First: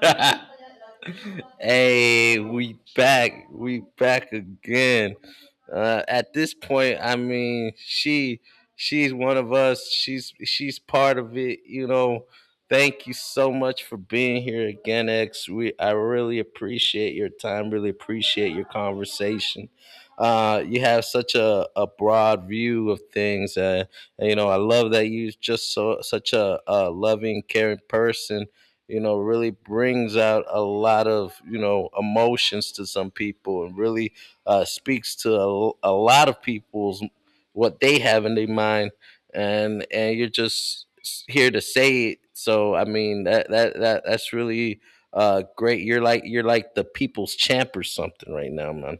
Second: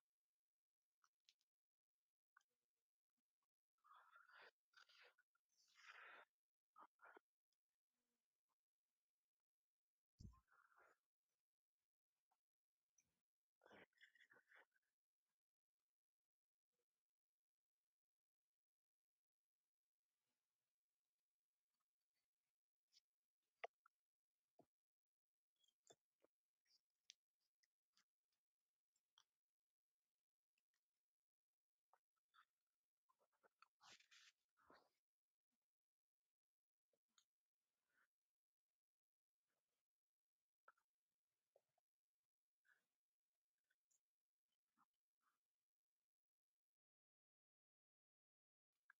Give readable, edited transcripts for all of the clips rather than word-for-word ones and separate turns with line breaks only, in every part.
Hey, we back. We back again. At this point, I mean, she's one of us. She's part of it. You know. Thank you so much for being here again, X. We I really appreciate your time. Really appreciate your conversation. You have such a broad view of things. And, you know, I love that you just so such a loving, caring person. You know, really brings out a lot of emotions to some people, and really speaks to a lot of people's what they have in their mind, and you're just here to say it. So I mean that's really great. You're like the people's champ or something right now, man.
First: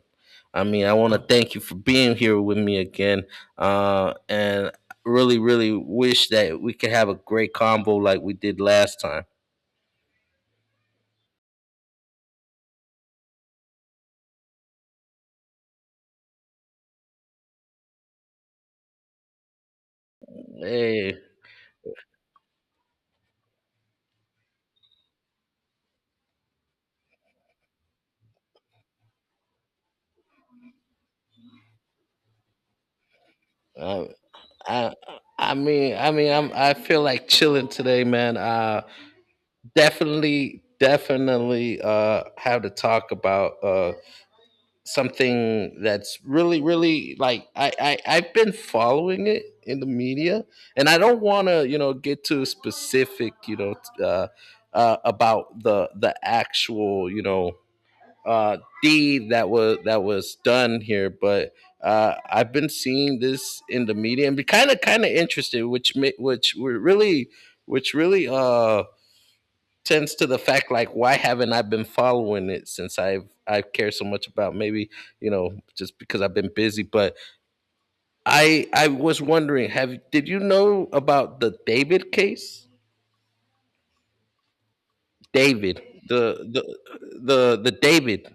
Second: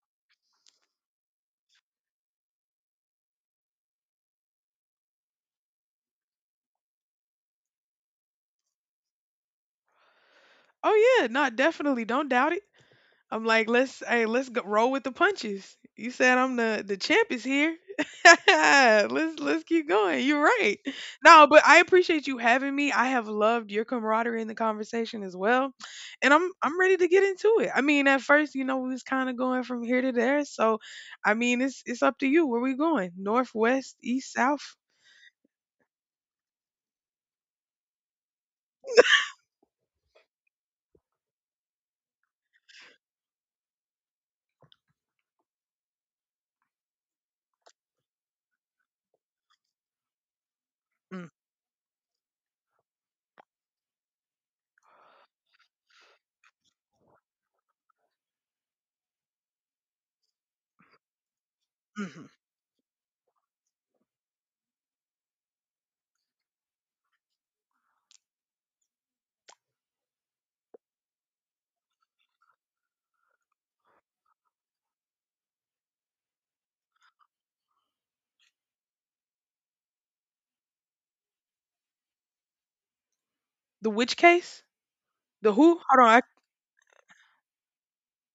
I mean, I want to thank you for being here with me again, and really, really wish that we could have a great combo like we did last time.
Oh yeah, no, definitely. Don't doubt it. I'm like, let's go, roll with the punches. You said I'm the champ is here. let's keep going. You're right.
Hey,
No, but I appreciate you having me. I have loved your camaraderie in the conversation as well, and I'm ready to get into it. I mean, at first, you know, we was kind of going from here to there, so I mean, it's up to you. Where we going? North, west,
I,
east, south.
I, I mean, I feel like chilling today, man. Definitely , have to talk about something that's really really like I've been following it in the media, and I don't want to get too specific. About the actual deed that was done here. But
Mm-hmm.
I've been seeing this in the media and be kind of interested, which ma- which were really which really sense to the fact, like, why haven't I been following it since I've cared so much about? Maybe just because I've been busy. But I was wondering, have did you know about the David case?
The which case? The who?
David.
Hold on,
The the the the David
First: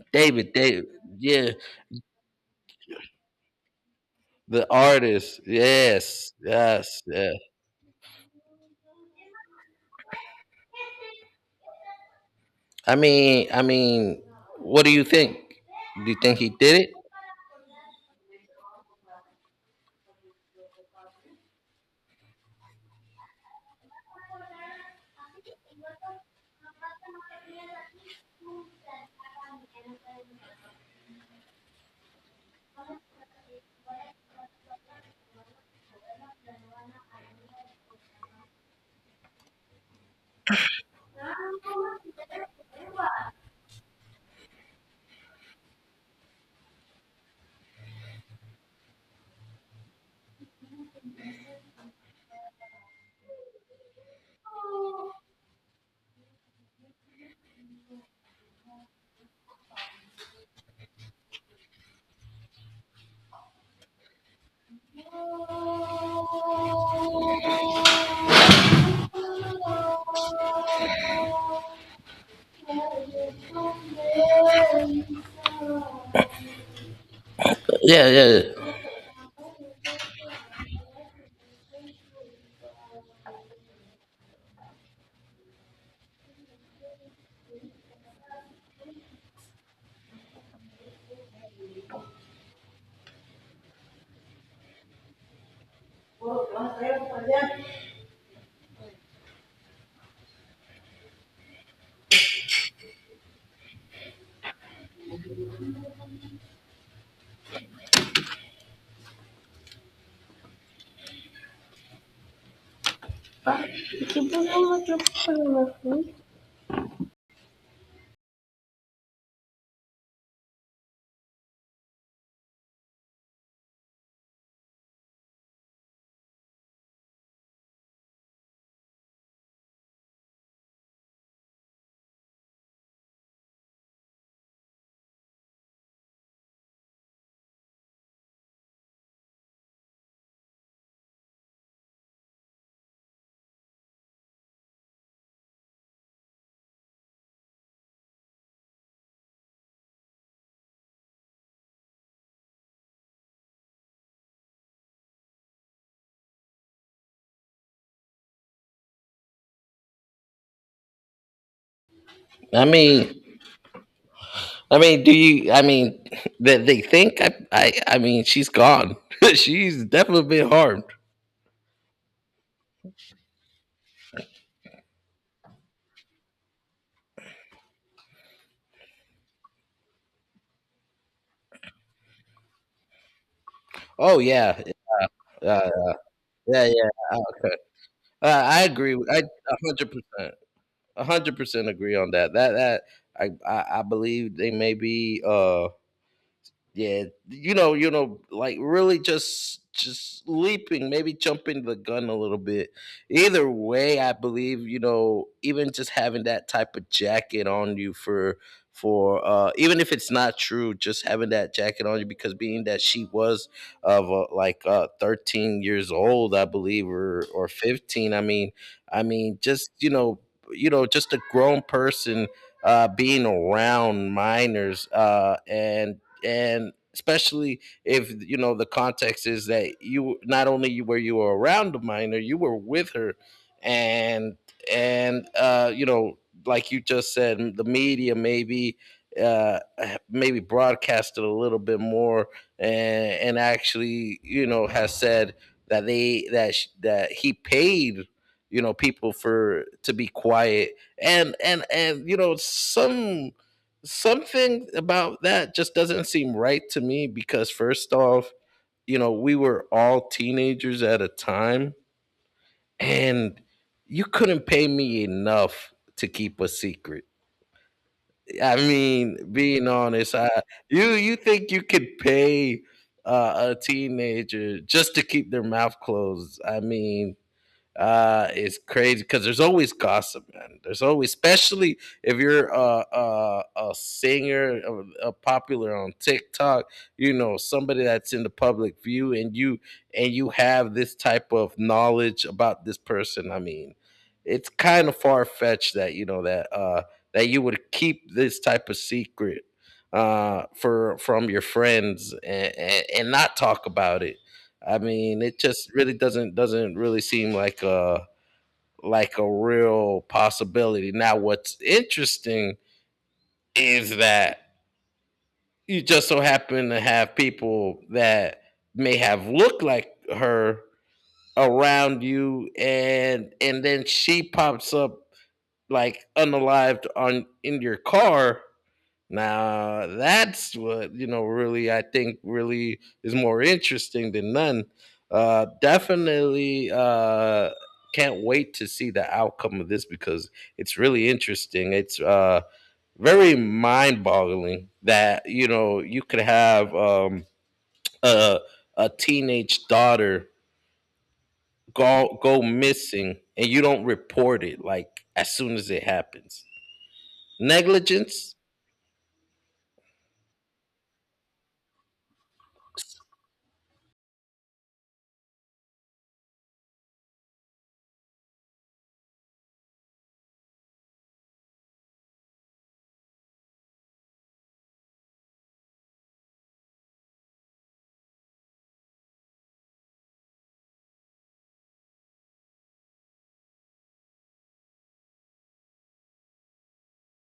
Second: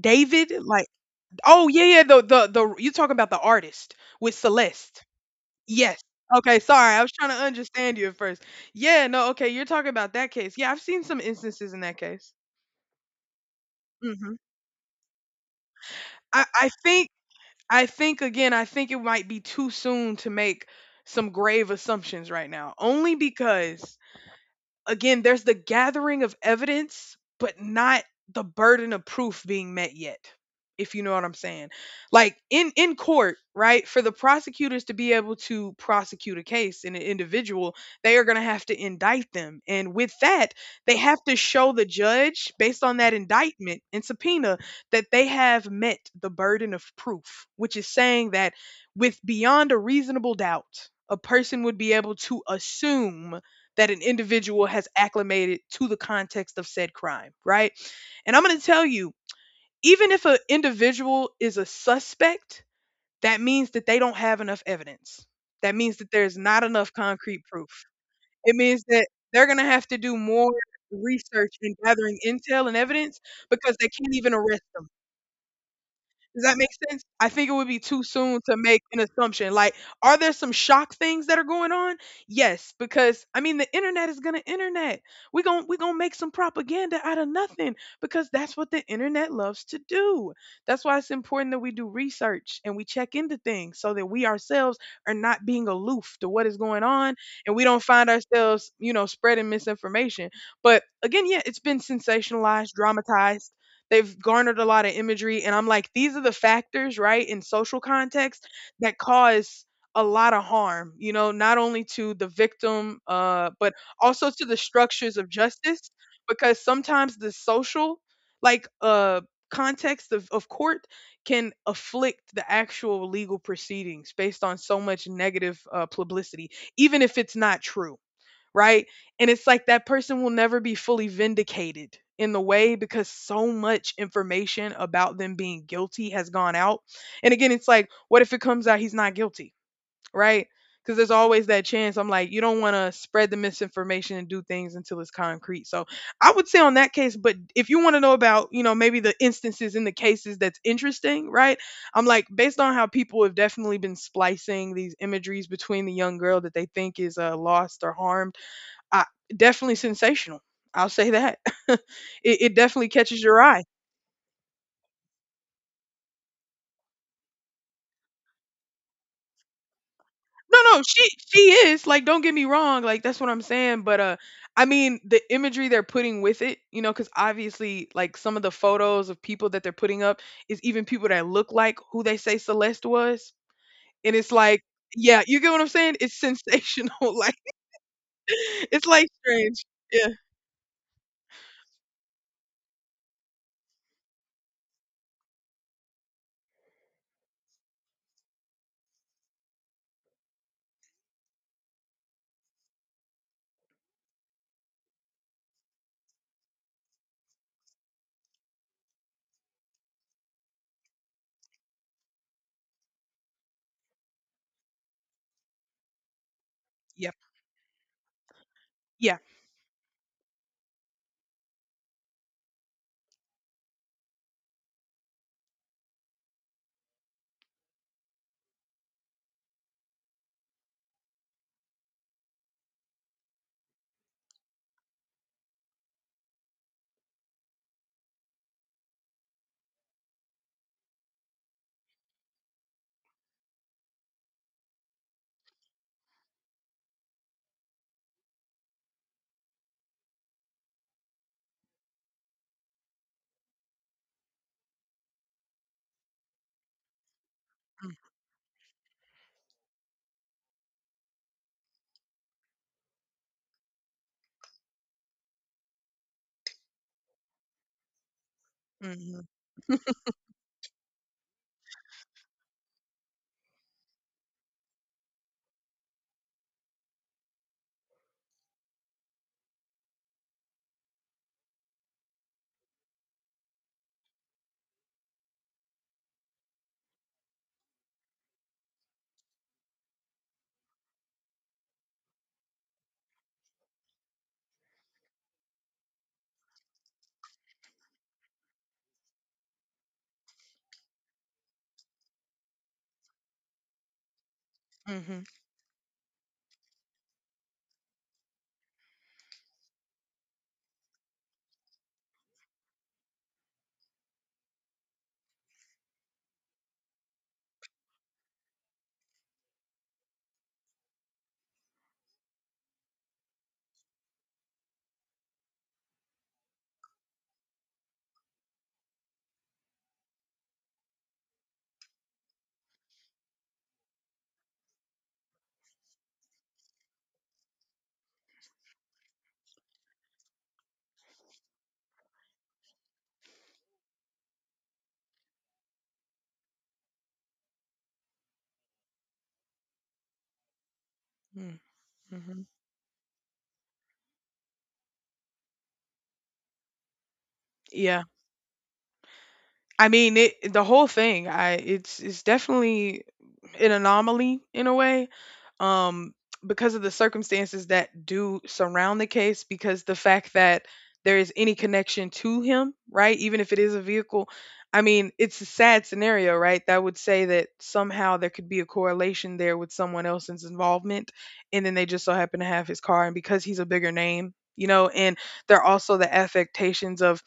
David.
David David
Like.
Yeah.
Oh yeah, yeah. The you talking about the artist with
The
Celeste?
artist,
Yes.
yes,
Okay, sorry. I
yes,
was trying
yeah.
to understand you at first. Yeah, no, okay. You're talking about that case. Yeah, I've seen some instances in that case.
I mean I mean
Hmm.
what do you think? Do you think
I
he
I
did it?
think. I think again. I think it might be too soon to make some grave assumptions right now, only because again, there's the gathering of evidence, but not the burden of proof being met yet. If you know what I'm saying. Like in court, right? For the prosecutors to be able to prosecute a case in an individual, they are going to have to indict them. And with that, they have to show the judge based on that indictment and subpoena that they have met the burden of proof, which is saying that with beyond a reasonable doubt, a person would be able to assume that an individual has acclimated to the context of said crime, right? And I'm going to tell you, even if an individual is a suspect, that means that they don't have enough evidence. That means that there's not enough concrete proof. It means that they're going to have to do more research and gathering intel and evidence because they can't even arrest them. Does that make sense? I think it would be too
Yeah, yeah,
soon to make
yeah.
an assumption. Like, are there some shock things that are going on? Yes, because I mean the internet is gonna internet. We gonna make some propaganda out of nothing because that's what the internet loves to do. That's why it's important that we do research and we check into things so that we ourselves are not being aloof to what is going on and we don't find ourselves, you know, spreading misinformation. But again, yeah, it's been sensationalized, dramatized. They've garnered a lot of imagery, and I'm like, these are the factors, right, in social context that cause a lot of harm, you know, not only to the victim, but also to the structures of justice, because sometimes the social, like, uh, context of court can afflict the actual legal proceedings based on so much negative publicity, even if it's not true, right? And it's like that person will never be fully vindicated in the way because so much information about them being guilty has gone out. And again, it's like, what if it comes out he's not guilty, right? Because there's always that chance. I'm like, you don't want to spread the misinformation and do things until it's concrete. So I would say on that case, but if you want to know about, you know, maybe the instances in the cases that's interesting, right? I'm like, based on how people have definitely been splicing these imageries between the young girl that they think is lost or harmed. I, definitely sensational. I'll say that. it, it
I
definitely
mean
catches your eye.
I mean, do you? I mean, that they think. I mean, she's gone. She's definitely been
No, no,
harmed.
she is like. Don't get me wrong. Like that's what I'm saying. But I mean the imagery they're putting with it, you know, because obviously like some of the photos of people that they're putting up is even people that look like who they say Celeste was, and
Oh
it's like,
yeah,
yeah, you get what I'm
uh,
saying? It's
yeah, yeah.
sensational.
Oh,
like
okay, I
it's
agree.
like
I a
strange.
hundred
Yeah.
percent, 100% agree on that. I believe they may be. Yeah, you know, like really just leaping, maybe jumping the gun a little bit. Either way, I believe, even just having that type of jacket on you for even if it's not true, just having that jacket on you because being that she was of like 13 years old, I believe,
Yep.
or 15, I
Yeah.
mean, just, just a grown person being around minors, and especially if you know the context is that you not only were you around the minor, you were with her, and and you know, like you just said, the media maybe uh maybe broadcasted a little bit more. And and actually, has said that that he paid people for to be quiet, and something about that just doesn't seem right to me. Because first
Mm.
off, we were all teenagers at a time, and you couldn't pay me enough to keep a secret. I mean,
Mm-hmm.
being honest, you think you could pay a teenager just to keep their mouth closed? I mean, is crazy because there's always gossip, man. There's always, especially if you're a singer, a popular on tiktok, somebody that's in the public view, and you have this type of knowledge about this person. I mean, it's kind of far-fetched that that you would keep this type of secret for from your friends, and not talk about it. I mean,
Mm-hmm.
it just really doesn't really seem like a real possibility. Now, what's interesting is that you just so happen to have people that may have looked like her around you, and then she pops up like unalived on in your car. Now that's what you know. Really, I think, really is more interesting than none. Definitely, can't wait to see the outcome of this because it's really interesting. It's very mind-boggling that you could have a a teenage daughter
Mm-hmm.
go
Mm-hmm.
go missing and you don't report it like as soon as it happens.
Yeah.
Negligence.
I mean, it the whole thing. I it's definitely an anomaly in a way, um, because of the circumstances that do surround the case. Because the fact that there is any connection to him, right? Even if it is a vehicle, I mean, it's a sad scenario, right? That would say that somehow there could be a correlation there with someone else's involvement, and then they just so happen to have his car, and because he's a bigger name, you know, and there are also the affectations of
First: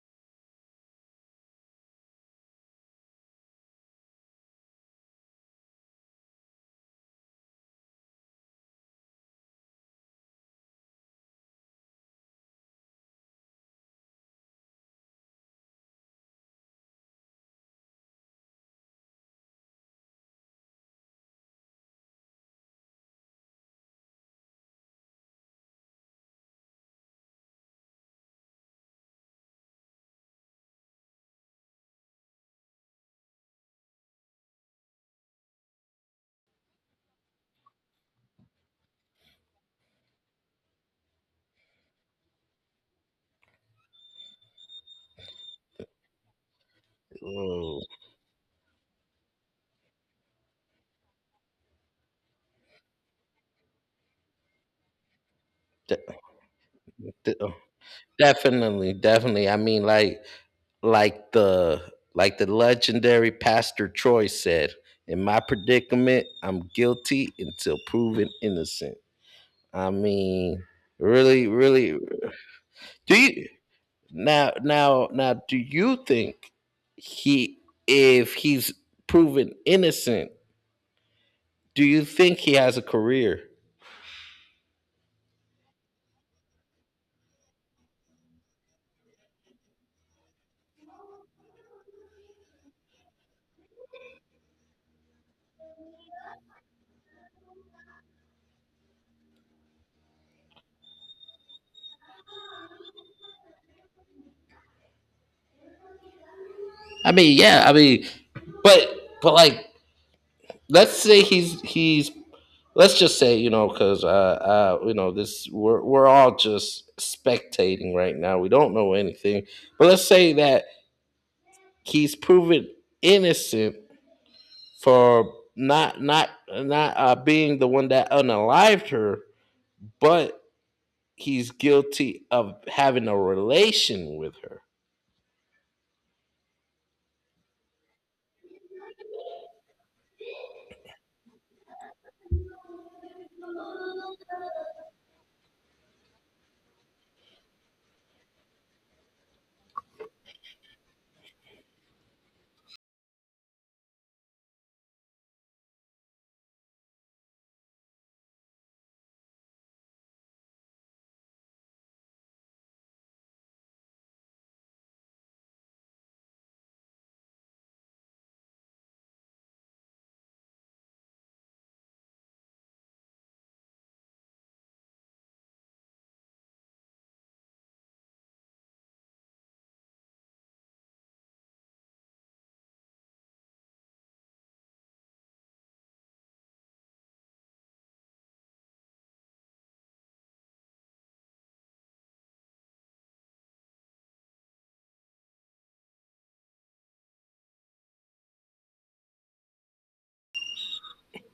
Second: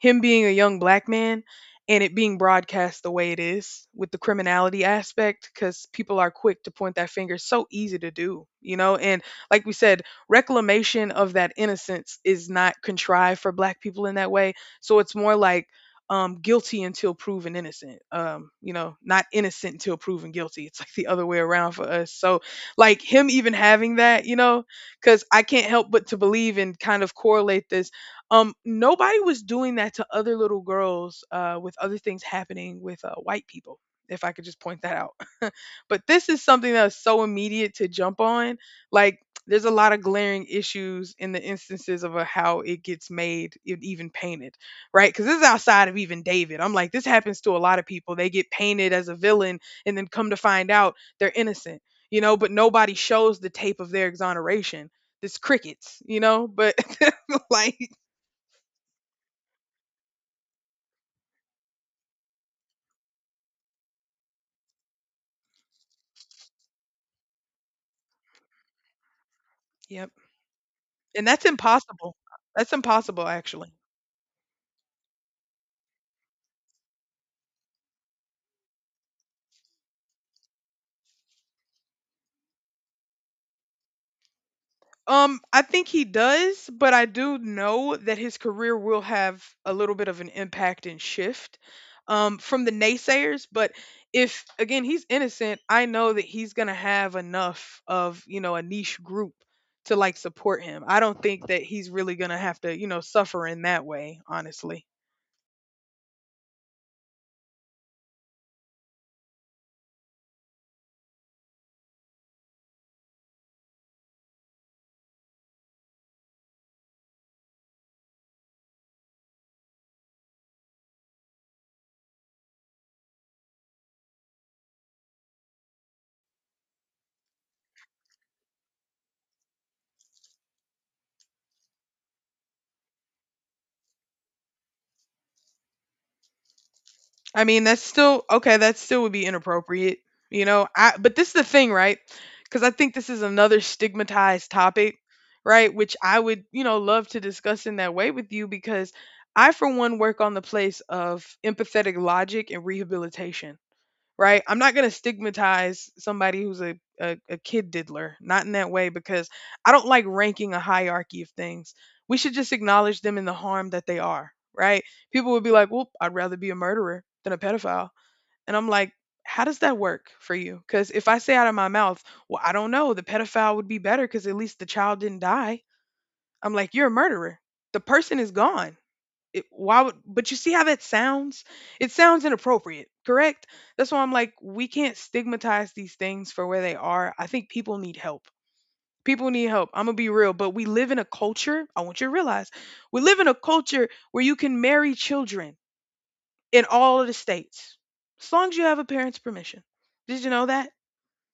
him being a young black man and it being broadcast the way it is with the criminality aspect because people are quick to point that finger so easy to do, you know. And like we said, reclamation of that innocence is not contrived for black people in that way, so it's more like, guilty until proven innocent, you know, not innocent until proven guilty. It's like the other way around for us. So like him even having that, you know, because I can't help but to believe and kind of correlate this. Nobody was doing that to other little girls with other things happening with white people. If I could just point that out. but this is something that's so immediate to jump on. Like, there's a lot of glaring issues in the instances of how it gets made, it even painted, right? Because this is outside of even David. I'm like, this happens to a lot
Oh,
of people. They get painted as a villain and then come to find out they're innocent, you know, but nobody shows the tape of their exoneration. This crickets, you
th-
know, but
th-
like.
Definitely, definitely. I mean, like, like the like the legendary Pastor Troy said, "In my predicament, I'm guilty until proven innocent." I
Yep,
mean,
and that's
really, really.
impossible. That's
Do
impossible,
you
actually.
Now, Do you think he, if he's proven innocent, do you think he has a career?
I think he does, but I do know that his career will have a little bit of an impact and shift from the naysayers. But if, again, he's innocent, I know that he's going to have enough of, you know, a niche group to like support him. I don't think that he's really going to have to, you know, suffer in that way, honestly.
I mean, yeah. I mean, but but like, let's say he's let's just say, you know, because you know this we're all just spectating right now. We don't know anything. But let's say that he's proven innocent for not being the one that unalived her, but he's guilty of having a relation with her.
I mean, that's still okay, that still would be inappropriate, you know? I but this is the thing, right? Because I think this is another stigmatized topic, right? Which I would, you know, love to discuss in that way with you because I, for one, work on the place of empathetic logic and rehabilitation, right? I'm not going to stigmatize somebody who's a kid diddler, not in that way, because I don't like ranking a hierarchy of things. We should just acknowledge them in the harm that they are, right? People would be like, well, I'd rather be a murderer than a pedophile. And I'm like, how does that work for you? Because if I say out of my mouth, well, I don't know, the pedophile would be better because at least the child didn't die, I'm like, you're a murderer. The person is gone, it, why would but you see how that sounds? It sounds inappropriate, correct? That's why I'm like we can't stigmatize these things for where they are. I think people need help. People need help. I'm going to be real, but we live in a culture, I want you to realize, we live in a culture where you can marry children in all of the states as long as you have a parent's permission. Did you know that?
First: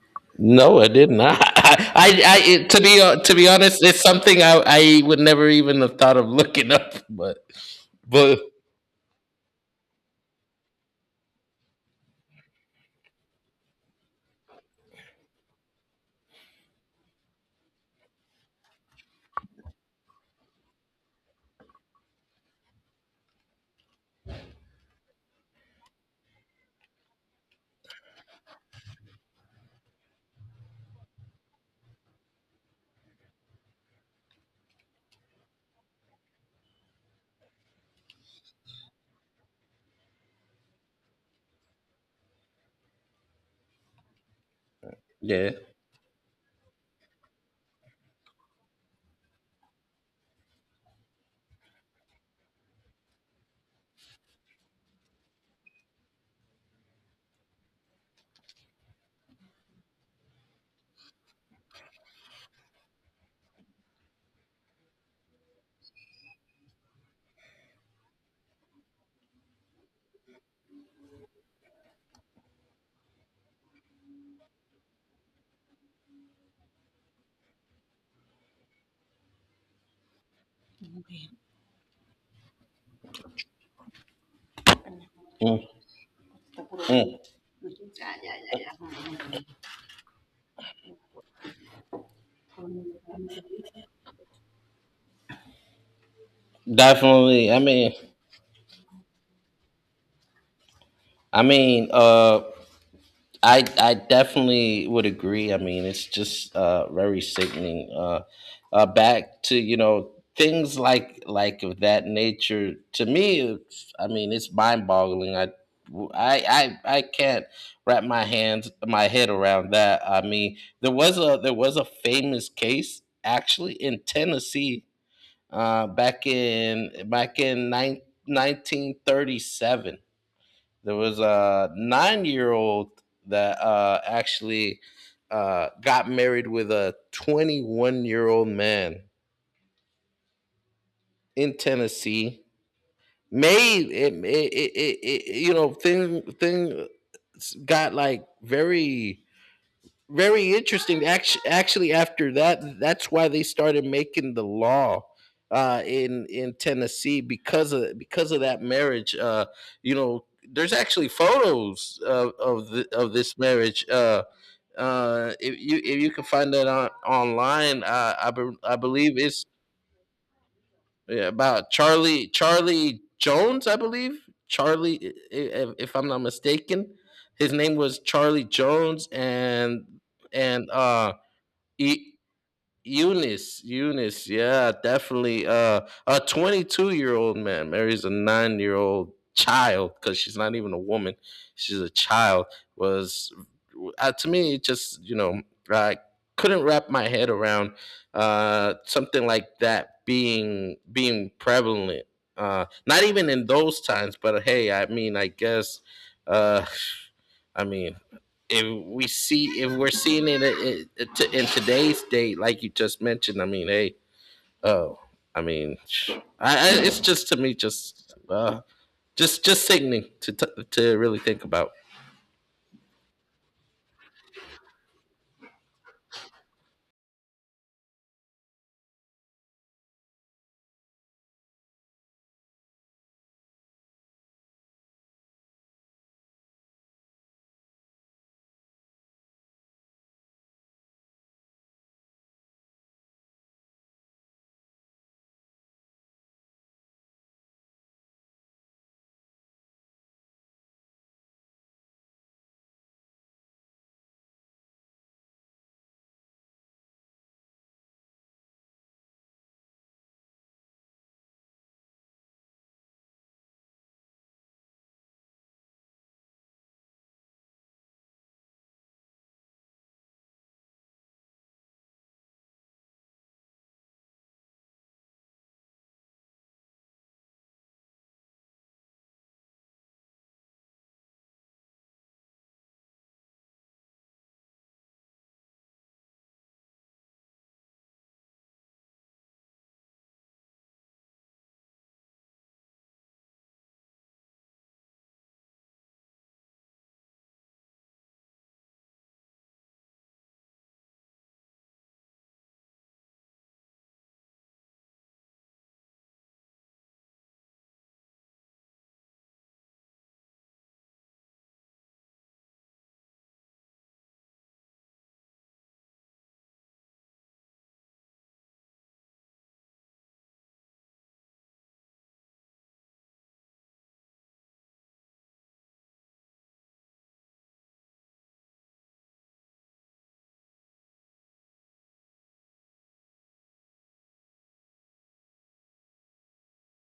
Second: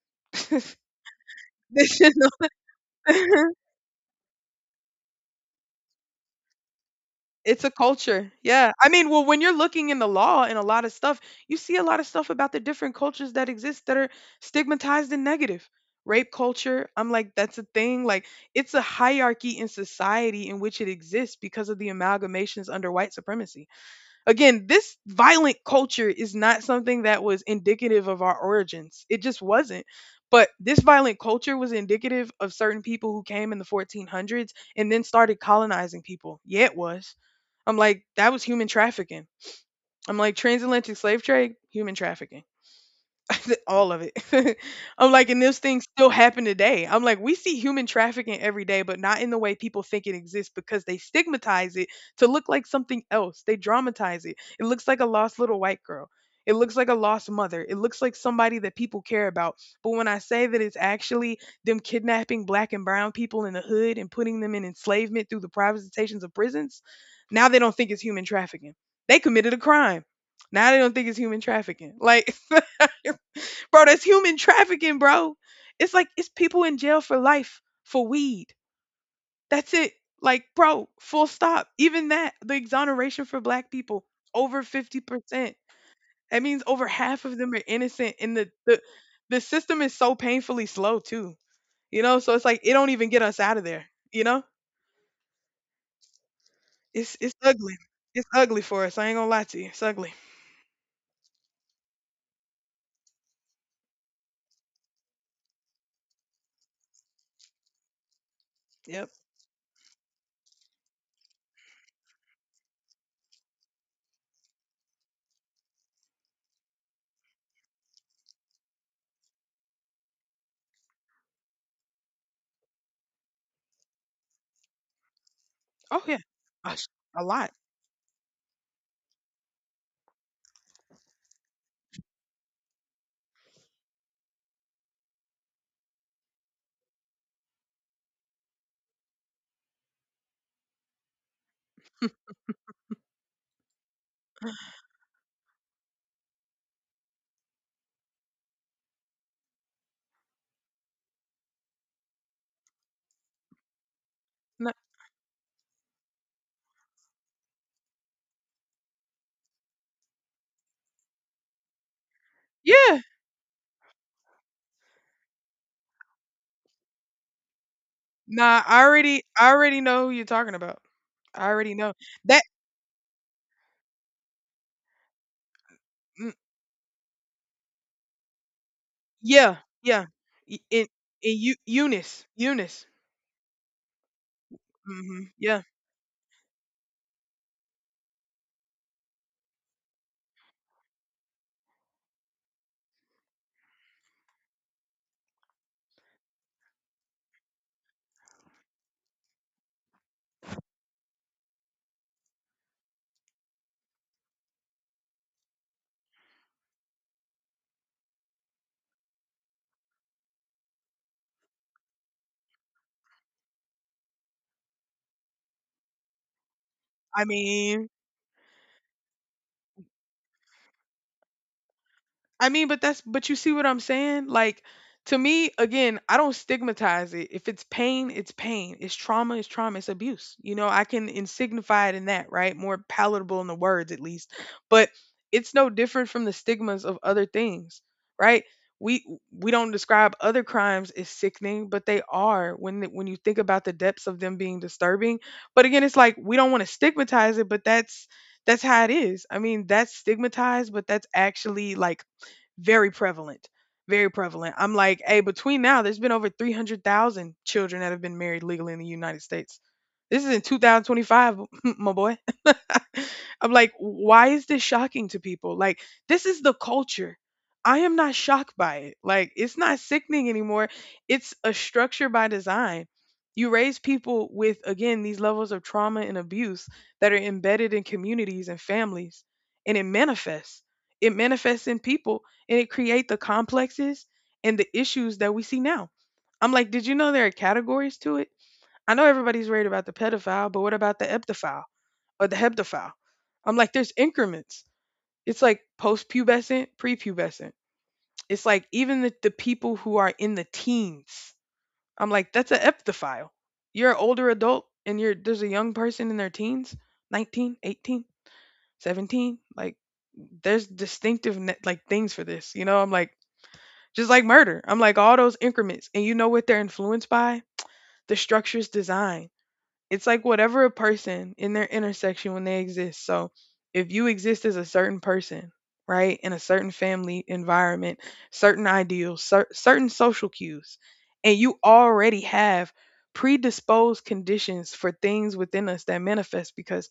Did
No, I did not.
you
I it, to
know?
be honest, it's something i would never even have thought of looking up,
It's a culture.
but
Yeah. I mean, well, when you're looking in the law and a lot of stuff, you see a lot of stuff about the different cultures that exist that are stigmatized and negative. Rape culture, I'm like, that's a thing. Like, it's a hierarchy in society in which it exists because of the amalgamations under white supremacy. Again, this violent culture is not something that was indicative of our origins. It just wasn't. But this violent culture was indicative of certain people who came in the 1400s and then started colonizing people. Yeah, it was. I'm like, that was human trafficking. I'm like, transatlantic slave trade, human trafficking. all of it. I'm like, and
yeah.
those things still happen today. I'm like, we see human trafficking every day, but not in the way people think it exists because they stigmatize it to look like something else. They dramatize it. It looks like a lost little white girl. It looks like a lost mother. It looks like somebody that people care about. But when I say that it's actually them kidnapping black and brown people in the hood and putting them in enslavement through the privatizations of prisons, now they don't think it's human trafficking. They committed a crime. Now they don't think it's human trafficking. Like bro, that's human trafficking, bro. It's like it's people in jail for life for weed. That's it. Like, bro, full stop. Even that, the exoneration for black people, over 50%.
Mm,
That means over
mm.
half of them are innocent and the system is so painfully slow too. You know, so it's like it don't even get us out of there, you know? It's
Definitely. I
ugly.
mean,
It's ugly for us. I ain't gonna lie to you. It's ugly.
I mean, I definitely would agree. I mean, it's just very sickening.
Yep.
Back to things of that nature. To me, I mean, it's mind boggling. I can't wrap my head around that. I mean, there was a famous case actually in Tennessee,
Oh yeah.
back
Gosh,
in
a lot.
1937. There was a 9-year-old that actually, got married with a 21-year-old man in Tennessee. Made it, it, it, it, it thing got like very very interesting. Actually, after that, that's why they started making the
No-
law, in Tennessee because of that marriage. There's actually photos
Yeah.
of this marriage. If you can find that on online,
Nah,
I believe it's,
I already know who you're talking about.
yeah,
I
about
already know
Charlie
that.
Charlie Jones, I believe. If I'm not
Mm,
mistaken, his name was Charlie Jones,
yeah, yeah. Y-
and
In Eu
E-
Eunice, Eunice.
Eunice, Eunice, yeah,
Hmm.
definitely.
Yeah.
A 22 year old man marries a 9-year-old child because she's not even a woman; she's a child. Was To me, it just, you know, I couldn't wrap my head around something like that being prevalent. Not even in those times, but hey, I mean, I guess uh, I mean, if we're seeing it in today's date, like you just mentioned, I mean, hey, oh, I mean, it's
I
just, to me,
mean,
just just sickening to really think about.
I mean, but you see what I'm saying? Like to me, again, I don't stigmatize it. If it's pain, it's pain. It's trauma, it's trauma, it's abuse. You know, I can insignify it in that, right? More palatable in the words at least. But it's no different from the stigmas of other things, right? We we don't describe other crimes as sickening, but they are when when you think about the depths of them being disturbing. But again, it's like we don't want to stigmatize it, but that's how it is. I mean, that's stigmatized, but that's actually like very prevalent very prevalent. I'm like, hey, between now there's been over 300,000 children that have been married legally in the United States. This is in 2025. My boy. I'm like, why is this shocking to people? Like this is the culture. I am not shocked by it. Like it's not sickening anymore. It's a structure by design. You raise people with again these levels of trauma and abuse that are embedded in communities and families, and it manifests. It manifests in people, and it create the complexes and the issues that we see now. I'm like, did you know there are categories to it? I know everybody's worried about the pedophile, but what about the eptophile or the heptophile? I'm like, there's increments. It's like post-pubescent, prepubescent. It's like even the people who are in the teens. I'm like, that's an eptophile. You're an older adult and you're there's a young person in their teens, 19, 18, 17. Like, there's distinctive like things for this. You know, I'm like, just like murder. I'm like all those increments. And you know what they're influenced by? The structure's design. It's like whatever a person in their intersection when they exist. So if you exist as a certain person, right, in a certain family environment, certain ideals, certain social cues, and you already have predisposed conditions for things within us that manifest because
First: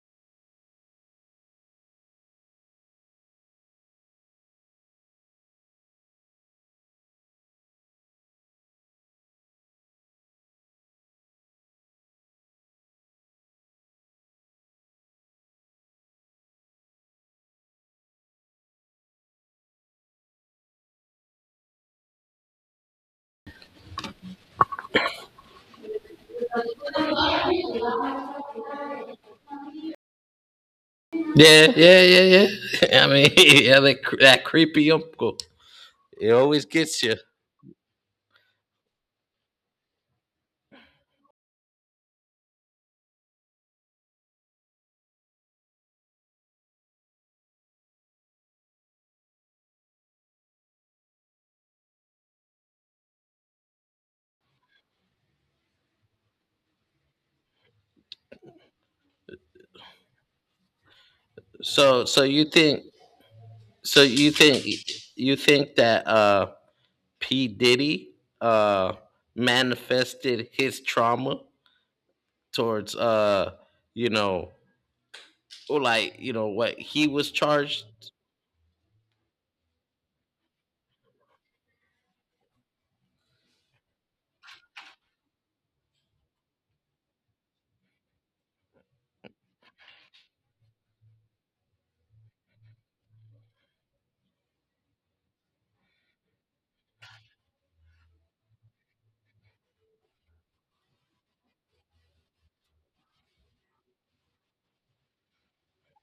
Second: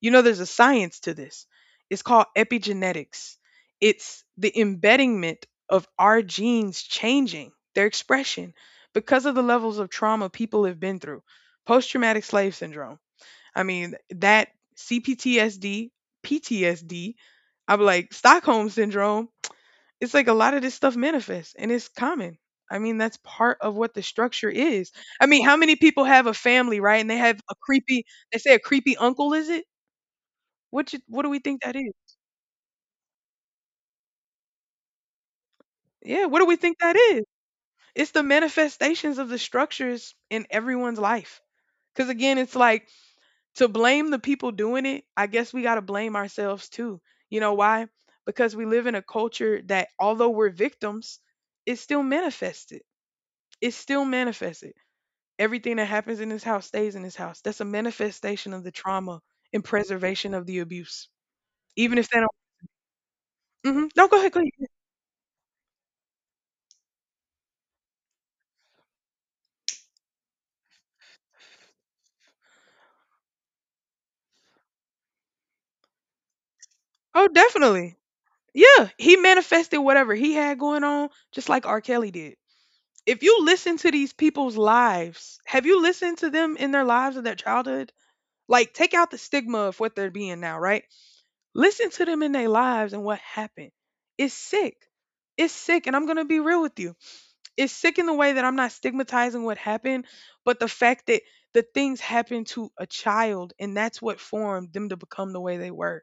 you know there's a science to this. It's called epigenetics. It's the embeddingment of our genes changing their expression because of the levels of trauma people have been through. Post traumatic slave syndrome. I mean, that CPTSD, PTSD, I'm like, Stockholm syndrome. It's like a lot of this stuff manifests and it's common. I mean, that's part of what the structure is. I mean, how many people have a family, right? And they have a creepy, they say a creepy uncle, is it? What, you, what do we think
Yeah,
that is?
yeah, yeah, yeah. I mean, yeah, that creepy uncle,
Yeah,
it
what do we
always
think that
gets you.
is? It's the manifestations of the structures in everyone's life. Because again, it's like to blame the people doing it, I guess we got to blame ourselves too. You know why? Because we live in a culture that, although we're victims, it's still manifested. It's still manifested. Everything that happens in this house stays in this house. That's a manifestation of the trauma and preservation of the abuse. Even
So,
if they
so
don't,
you think, so
no, go
you
ahead, go
think,
ahead.
you think that P Diddy uh manifested his trauma towards you know or, like, you know what he
Oh,
was charged?
definitely. Yeah, he manifested whatever he had going on, just like R. Kelly did. If you listen to these people's lives, have you listened to them in their lives of their childhood? Like, take out the stigma of what they're being now, right? Listen to them in their lives and what happened. It's sick. It's sick. And I'm going to be real with you. It's sick in the way that I'm not stigmatizing what happened, but the fact that the things happened to a child and that's what formed them to become the way they were.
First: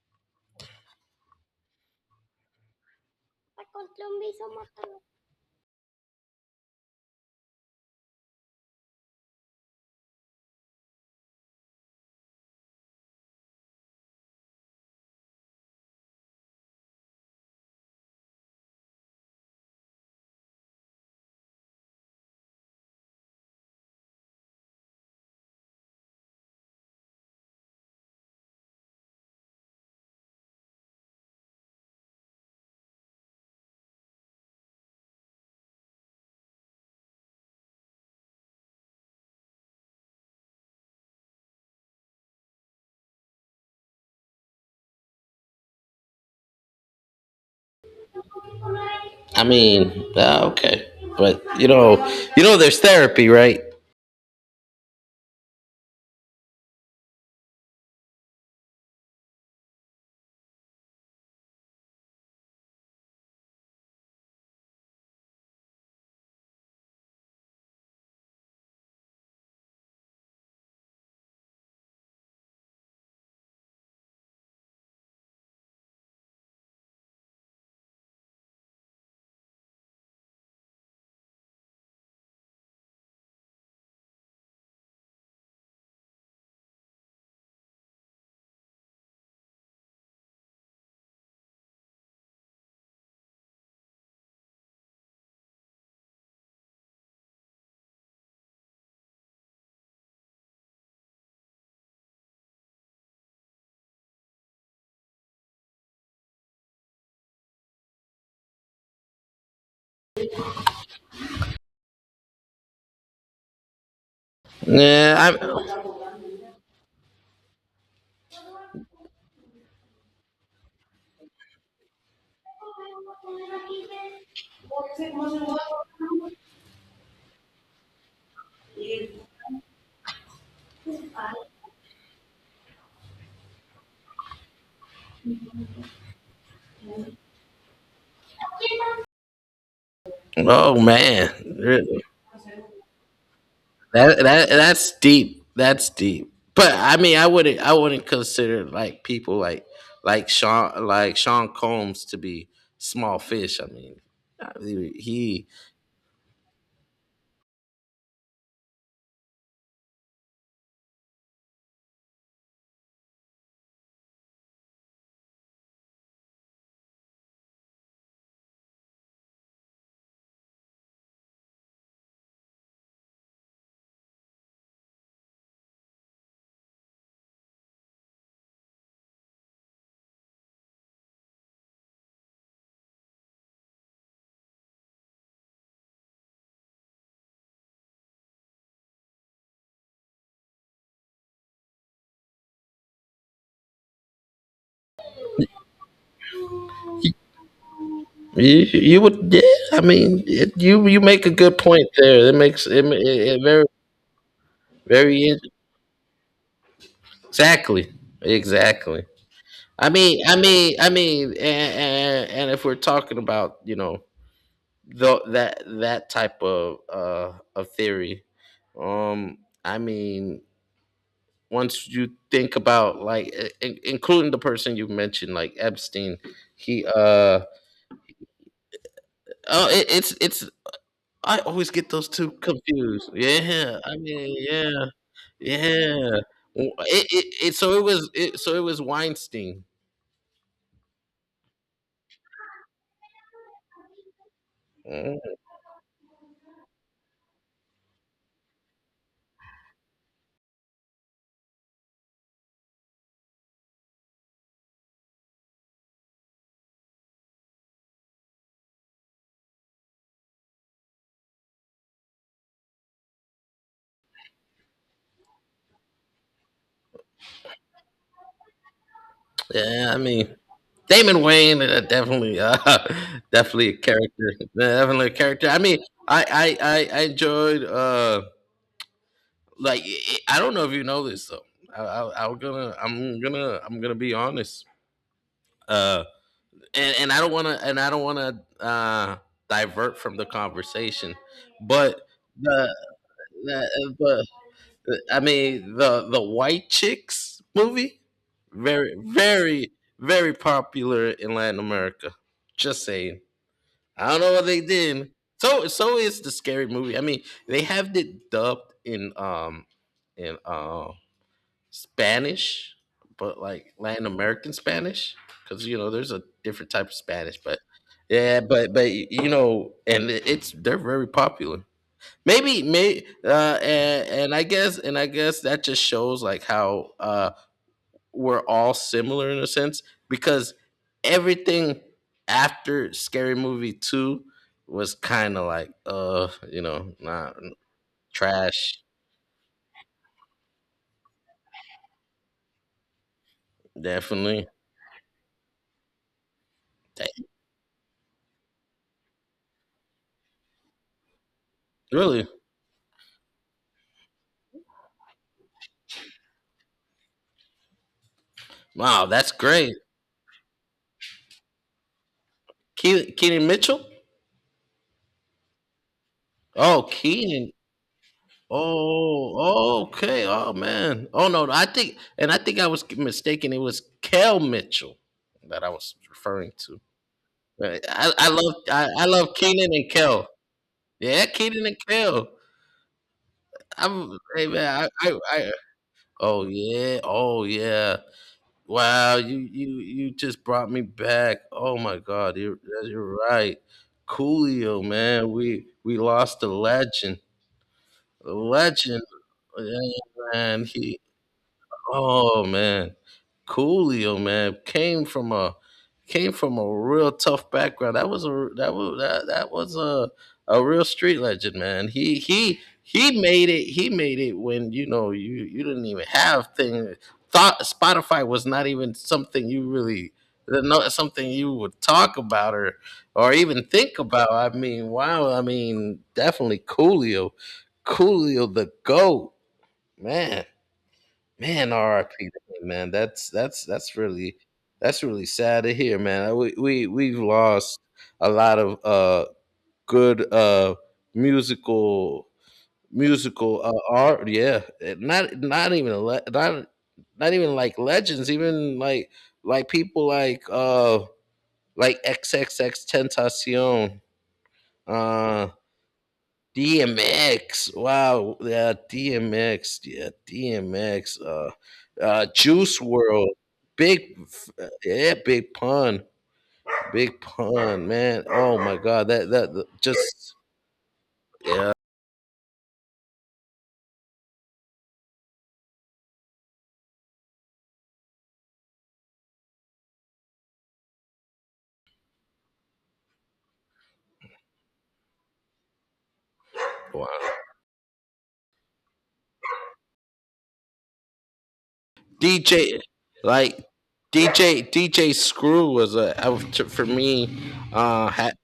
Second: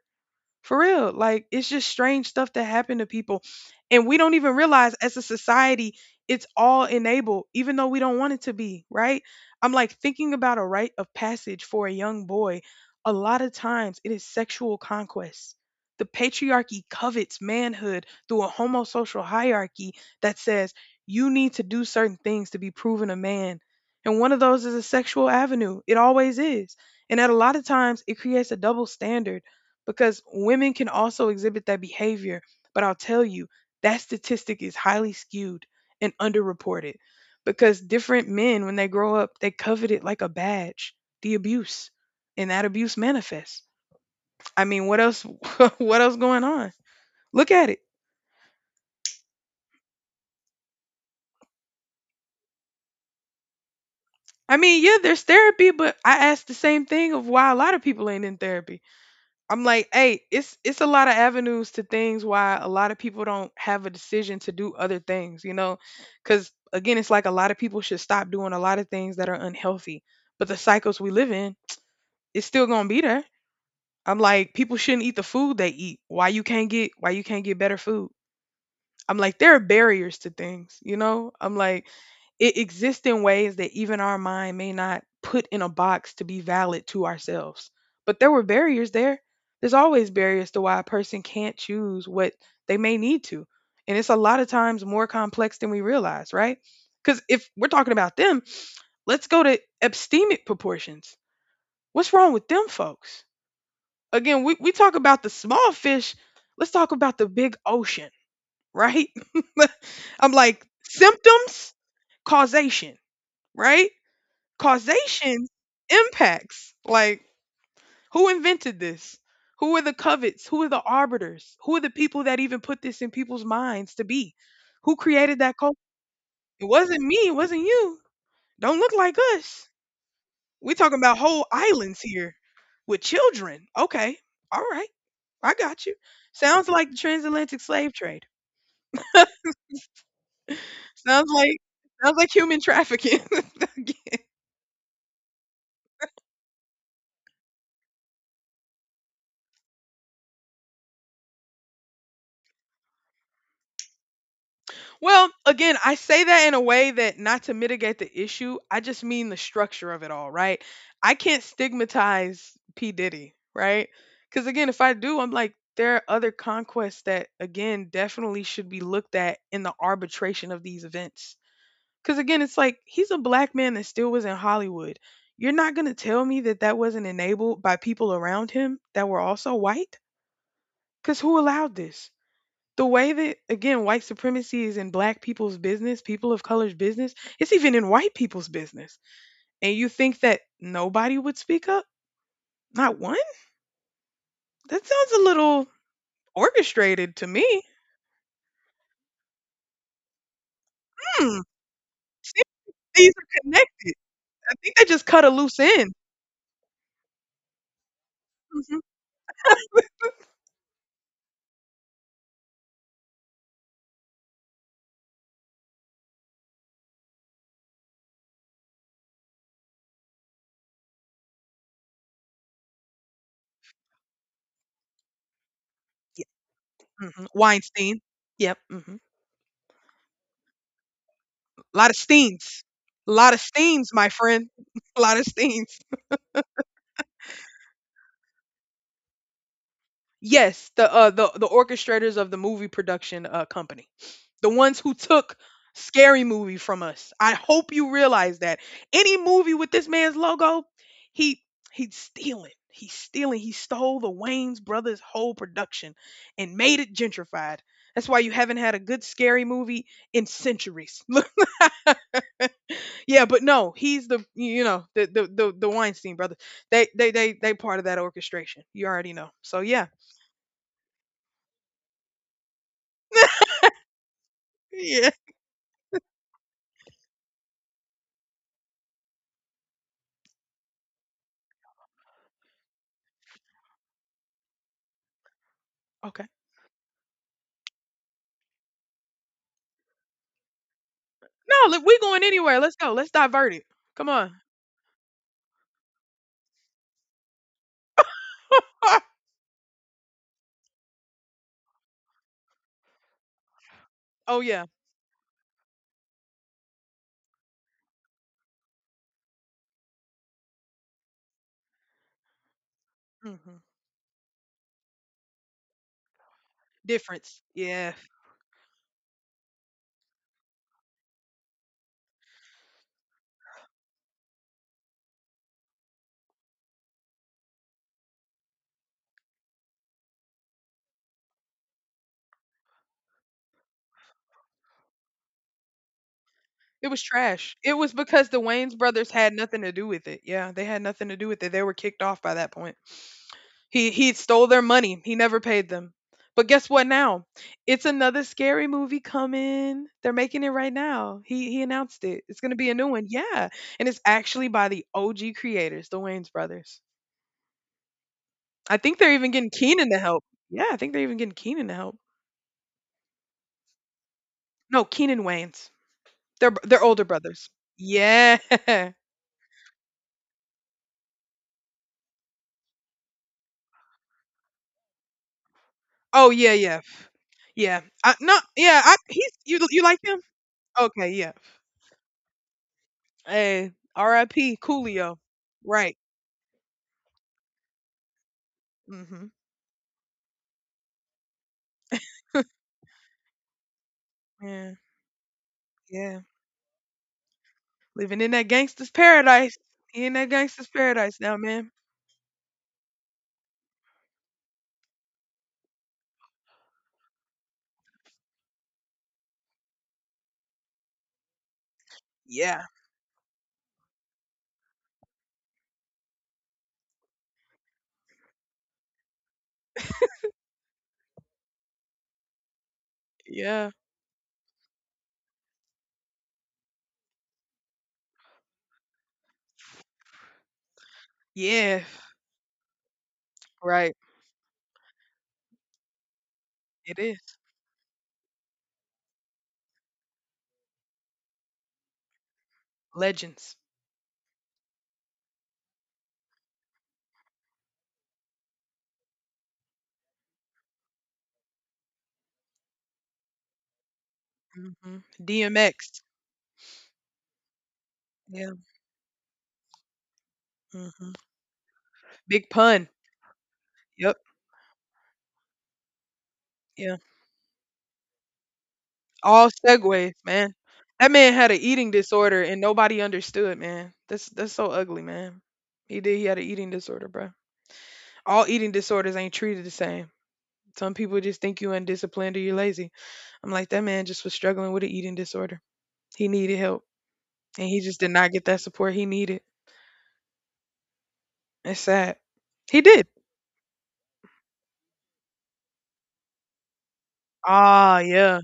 For real. Like it's just strange stuff that happened to people. And we don't even realize as a society it's all enabled, even though we don't want it to be, right? I'm like thinking about a rite of passage for a young boy. A lot of times it is sexual conquest. The patriarchy covets manhood through a homosocial hierarchy that says you need to do certain things to be proven a man. And one of those is a sexual avenue. It always is. And at a lot of times it creates a double standard because women can also exhibit that behavior. But I'll tell you, that statistic is highly skewed and underreported because different men, when they grow up, they covet it like a badge, the abuse, and that abuse manifests. I mean, what else? What else going on? Look at it.
I mean, okay, but, there's therapy, right?
I mean, yeah, there's therapy, but I asked the same thing of why a lot of people ain't in therapy. I'm like, hey, it's a lot of avenues to things why a lot of people don't have a decision to do other things, you know? Cuz again, it's like a lot of people should stop doing a lot of things that are unhealthy. But the cycles we live in, it's still going to be there. I'm like, people shouldn't eat the food they eat. Why you can't get better food? I'm like, there are barriers to things, you know? I'm like, it exists in ways that even our mind may not put in a box to be valid to ourselves. But there were barriers there. There's always barriers to why a person can't choose what they may need to. And it's a lot of times more complex than we realize, right? Because if we're talking about them, let's go to abstemic proportions. What's wrong with them folks? Again, we talk about the small fish. Let's talk about the big ocean, right? I'm like, symptoms, causation, right?
Yeah.
Causation impacts. Like, who invented this? Who are the covets? Who are the arbiters? Who are the people that even put this in people's minds to be? Who created that culture? It wasn't me. It wasn't you. Don't look like us. We're talking about whole islands here with children. Okay. All right. I got you. Sounds like the transatlantic slave trade.
Oh
Sounds
man.
like
Really?
sounds like human trafficking.
That's deep. That's deep. But I mean, I wouldn't consider, like, people like like Sean Combs to be small fish. I mean, I-
Well,
he
again, I say that in a way that not to mitigate the issue, I just mean the structure of it all, right? I can't stigmatize P. Diddy, right? Because again, if I do, I'm like, there are other conquests that, again, definitely should be looked at in the arbitration of these events. Because again, it's like he's a black man that still was in Hollywood. You're not going to tell me that that wasn't enabled by people around him that were also white? Because who allowed this? The way that again white supremacy is in black people's business, people of color's business, it's even in white people's business. And you think that nobody would speak up, not one? That sounds a little orchestrated to me.
you, you would, yeah. I mean, you make a
hmm
good point there. It makes
Seems
it, it,
these are
it very.
connected. I think they just cut a
Very in-
loose end.
exactly,
Hmm.
exactly. I mean, and, if we're talking about, that type of theory, um, I mean, once you think about, including the person you mentioned, like Epstein,
Yeah.
he uh
Weinstein. Yep. Hmm.
oh, it's I always
A
get
lot of
those two
steens.
confused.
A lot of
Yeah,
steens,
I
my
mean,
friend.
yeah,
A lot of steens.
yeah. It so it was Weinstein.
Yes, the orchestrators of the movie production company. The ones who
Mm-hmm.
took Scary Movie from us. I hope you realize that any movie with this man's logo, he he's stealing. He's stealing. He stole the Wayne's brothers whole production and made it gentrified. That's why you haven't had a good scary movie in centuries. Look, yeah, but no, he's the you know the Weinstein brothers. They part of that orchestration. You already know. So yeah,
Yeah, I mean, Damon Wayne, definitely, definitely a character, definitely
yeah.
a character. I mean, I enjoyed, like, I don't know if you know this though. I'm gonna be honest. Uh,
Okay.
and I don't wanna, divert from the conversation,
No, look, we
but
going anywhere.
the,
Let's go. Let's divert it. Come
the
on.
I mean, the White Chicks movie, very very very popular in Latin America. Just saying. I don't know
Oh
what they
yeah.
did. So is the scary movie. I mean, they have it dubbed in in uh Spanish, but
hmm
like Latin American Spanish, cuz there's a different type of Spanish.
Difference.
But
Yeah.
yeah, but you know, and it's they're very popular, maybe may and I guess that just shows like how we're all similar in a sense because everything after scary movie 2 was kind of like, you
It
know,
was
not
trash. It was because the Wayne's
trash.
brothers had nothing to do with it. Yeah, they had nothing to do with it. They were kicked off by that point. He stole
Definitely.
their money. He never paid them. But guess what now?
Dang,
It's another scary movie coming. They're making it right now. He announced it.
really.
It's going to be a new one. Yeah. And it's actually by the OG creators, the Wayne's brothers. I think
Wow,
they're even
that's
getting
great.
Keenan to help. Yeah, I think they're even getting Keenan to help.
Keenan Mitchell.
No, Keenan Wayans. They're b
Oh,
they're older
Keenan.
brothers. Yeah.
Oh, okay. Oh man. Oh no, I think, and I think I was mistaken. It was Kel Mitchell that I was
Oh, yeah,
referring
yeah.
to.
Yeah.
Right.
I no, yeah, I
I
he's
love
you
Keenan
you
and
like him?
Kel.
Okay,
Yeah,
yeah.
Keenan and Kel.
Hey,
Hey
RIP
man.
Coolio. Right.
Oh yeah, oh yeah. Wow,
Mhm.
you just brought me back. Oh my God, you're right.
Yeah,
Coolio, man. We
yeah.
lost a legend.
Living in
A
that gangster's
legend.
paradise.
Yeah,
He in that
man.
gangster's paradise now, man.
Oh man, Coolio man came from a real tough background. That was a that was that, that was a real street legend, man. He he
Yeah,
he made it. He made it when, you know, you didn't even have thing. Thought Spotify was not even something, you really not something you would talk about, or even
yeah,
think about. I mean, wow. I mean, definitely Coolio. Coolio the goat, man. Man,
yeah.
RIP to him, man. That's that's
Right.
that's really that's really sad to hear, man.
It
We've
is.
lost a lot of good musical
Legends.
musical art. Yeah, not even a le- not not even like legends, even like people like XXX Tentacion.
Mhm.
Uh,
DMX.
DMX. Wow.
Yeah.
Yeah, DMX. Yeah,
Mhm.
DMX.
Big
Juice
Pun.
World.
Yep.
Yeah,
Yep.
big pun, man. Oh my God,
All
that
segues,
just,
man. That man had an
yeah.
eating disorder and nobody understood, man. That's so ugly, man. He did. He had an eating disorder, bro. All eating disorders ain't treated the same. Some people just think you undisciplined or you're lazy. I'm like, that man just was struggling with an eating disorder. He needed help,
Wow.
and he just did not get that support he needed. It's sad. He
DJ,
did.
like D J, D J Screw was a I was- to- for me,
Ah, yeah.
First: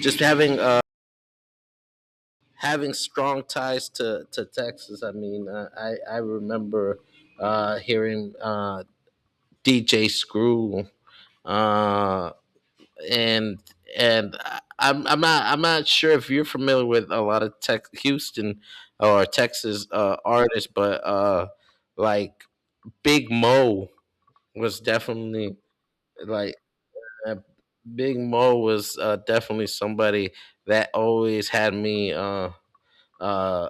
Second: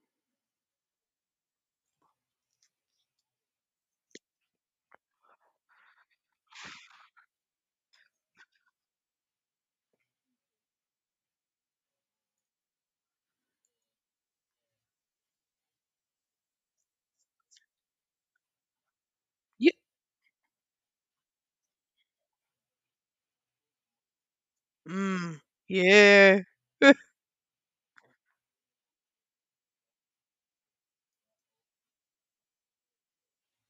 just having having strong ties to Texas. I mean, I remember hearing DJ Screw uh, and and I'm not sure if you're familiar with a lot of Tex Houston or
Yeah.
Texas artists, but like Big Mo was
Mm,
definitely
yeah.
like uh, Big Mo was definitely somebody that always had me, uh,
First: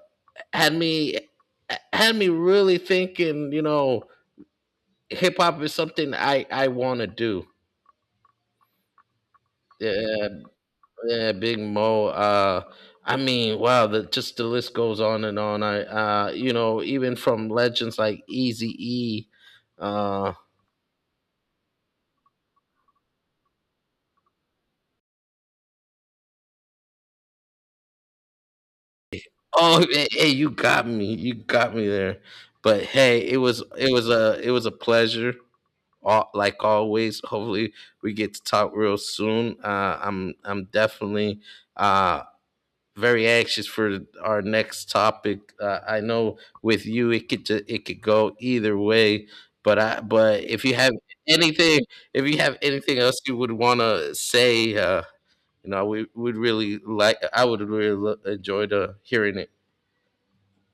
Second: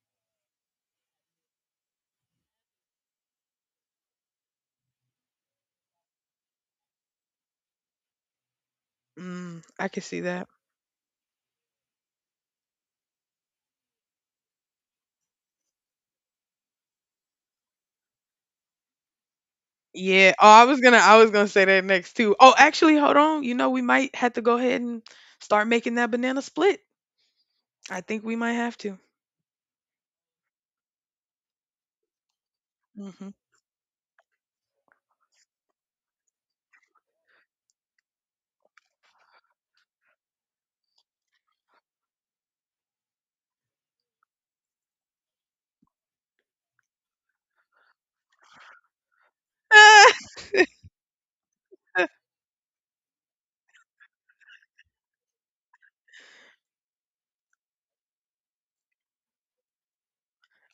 had me had me really thinking, hip hop is something I want to do.
Mm, I can see
Yeah.
that.
Yeah, Big Mo. I mean, wow, the list goes on and on. Even from legends like Easy E. Uh,
Yeah. Oh, I was gonna say that next too. Oh, actually, hold on. You know, we might have to go ahead and start making that banana split. I think we might have to.
oh, hey, you got me there. But hey,
Hmm.
it was a pleasure. All, like Always, hopefully we get to talk real soon. I'm definitely uh very anxious for our next topic. I know with you it could go either way, but if you have anything anything else you would want to say, we would really like I would really enjoy to hearing it.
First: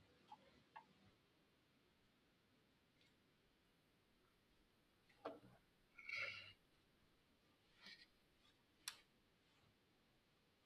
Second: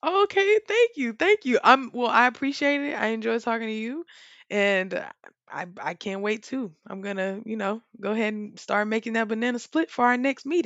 Okay. Thank you. Thank you. I'm well. I appreciate it. I enjoy talking to you, and I can't wait too. I'm gonna you know go ahead and start making that banana split for our next meeting.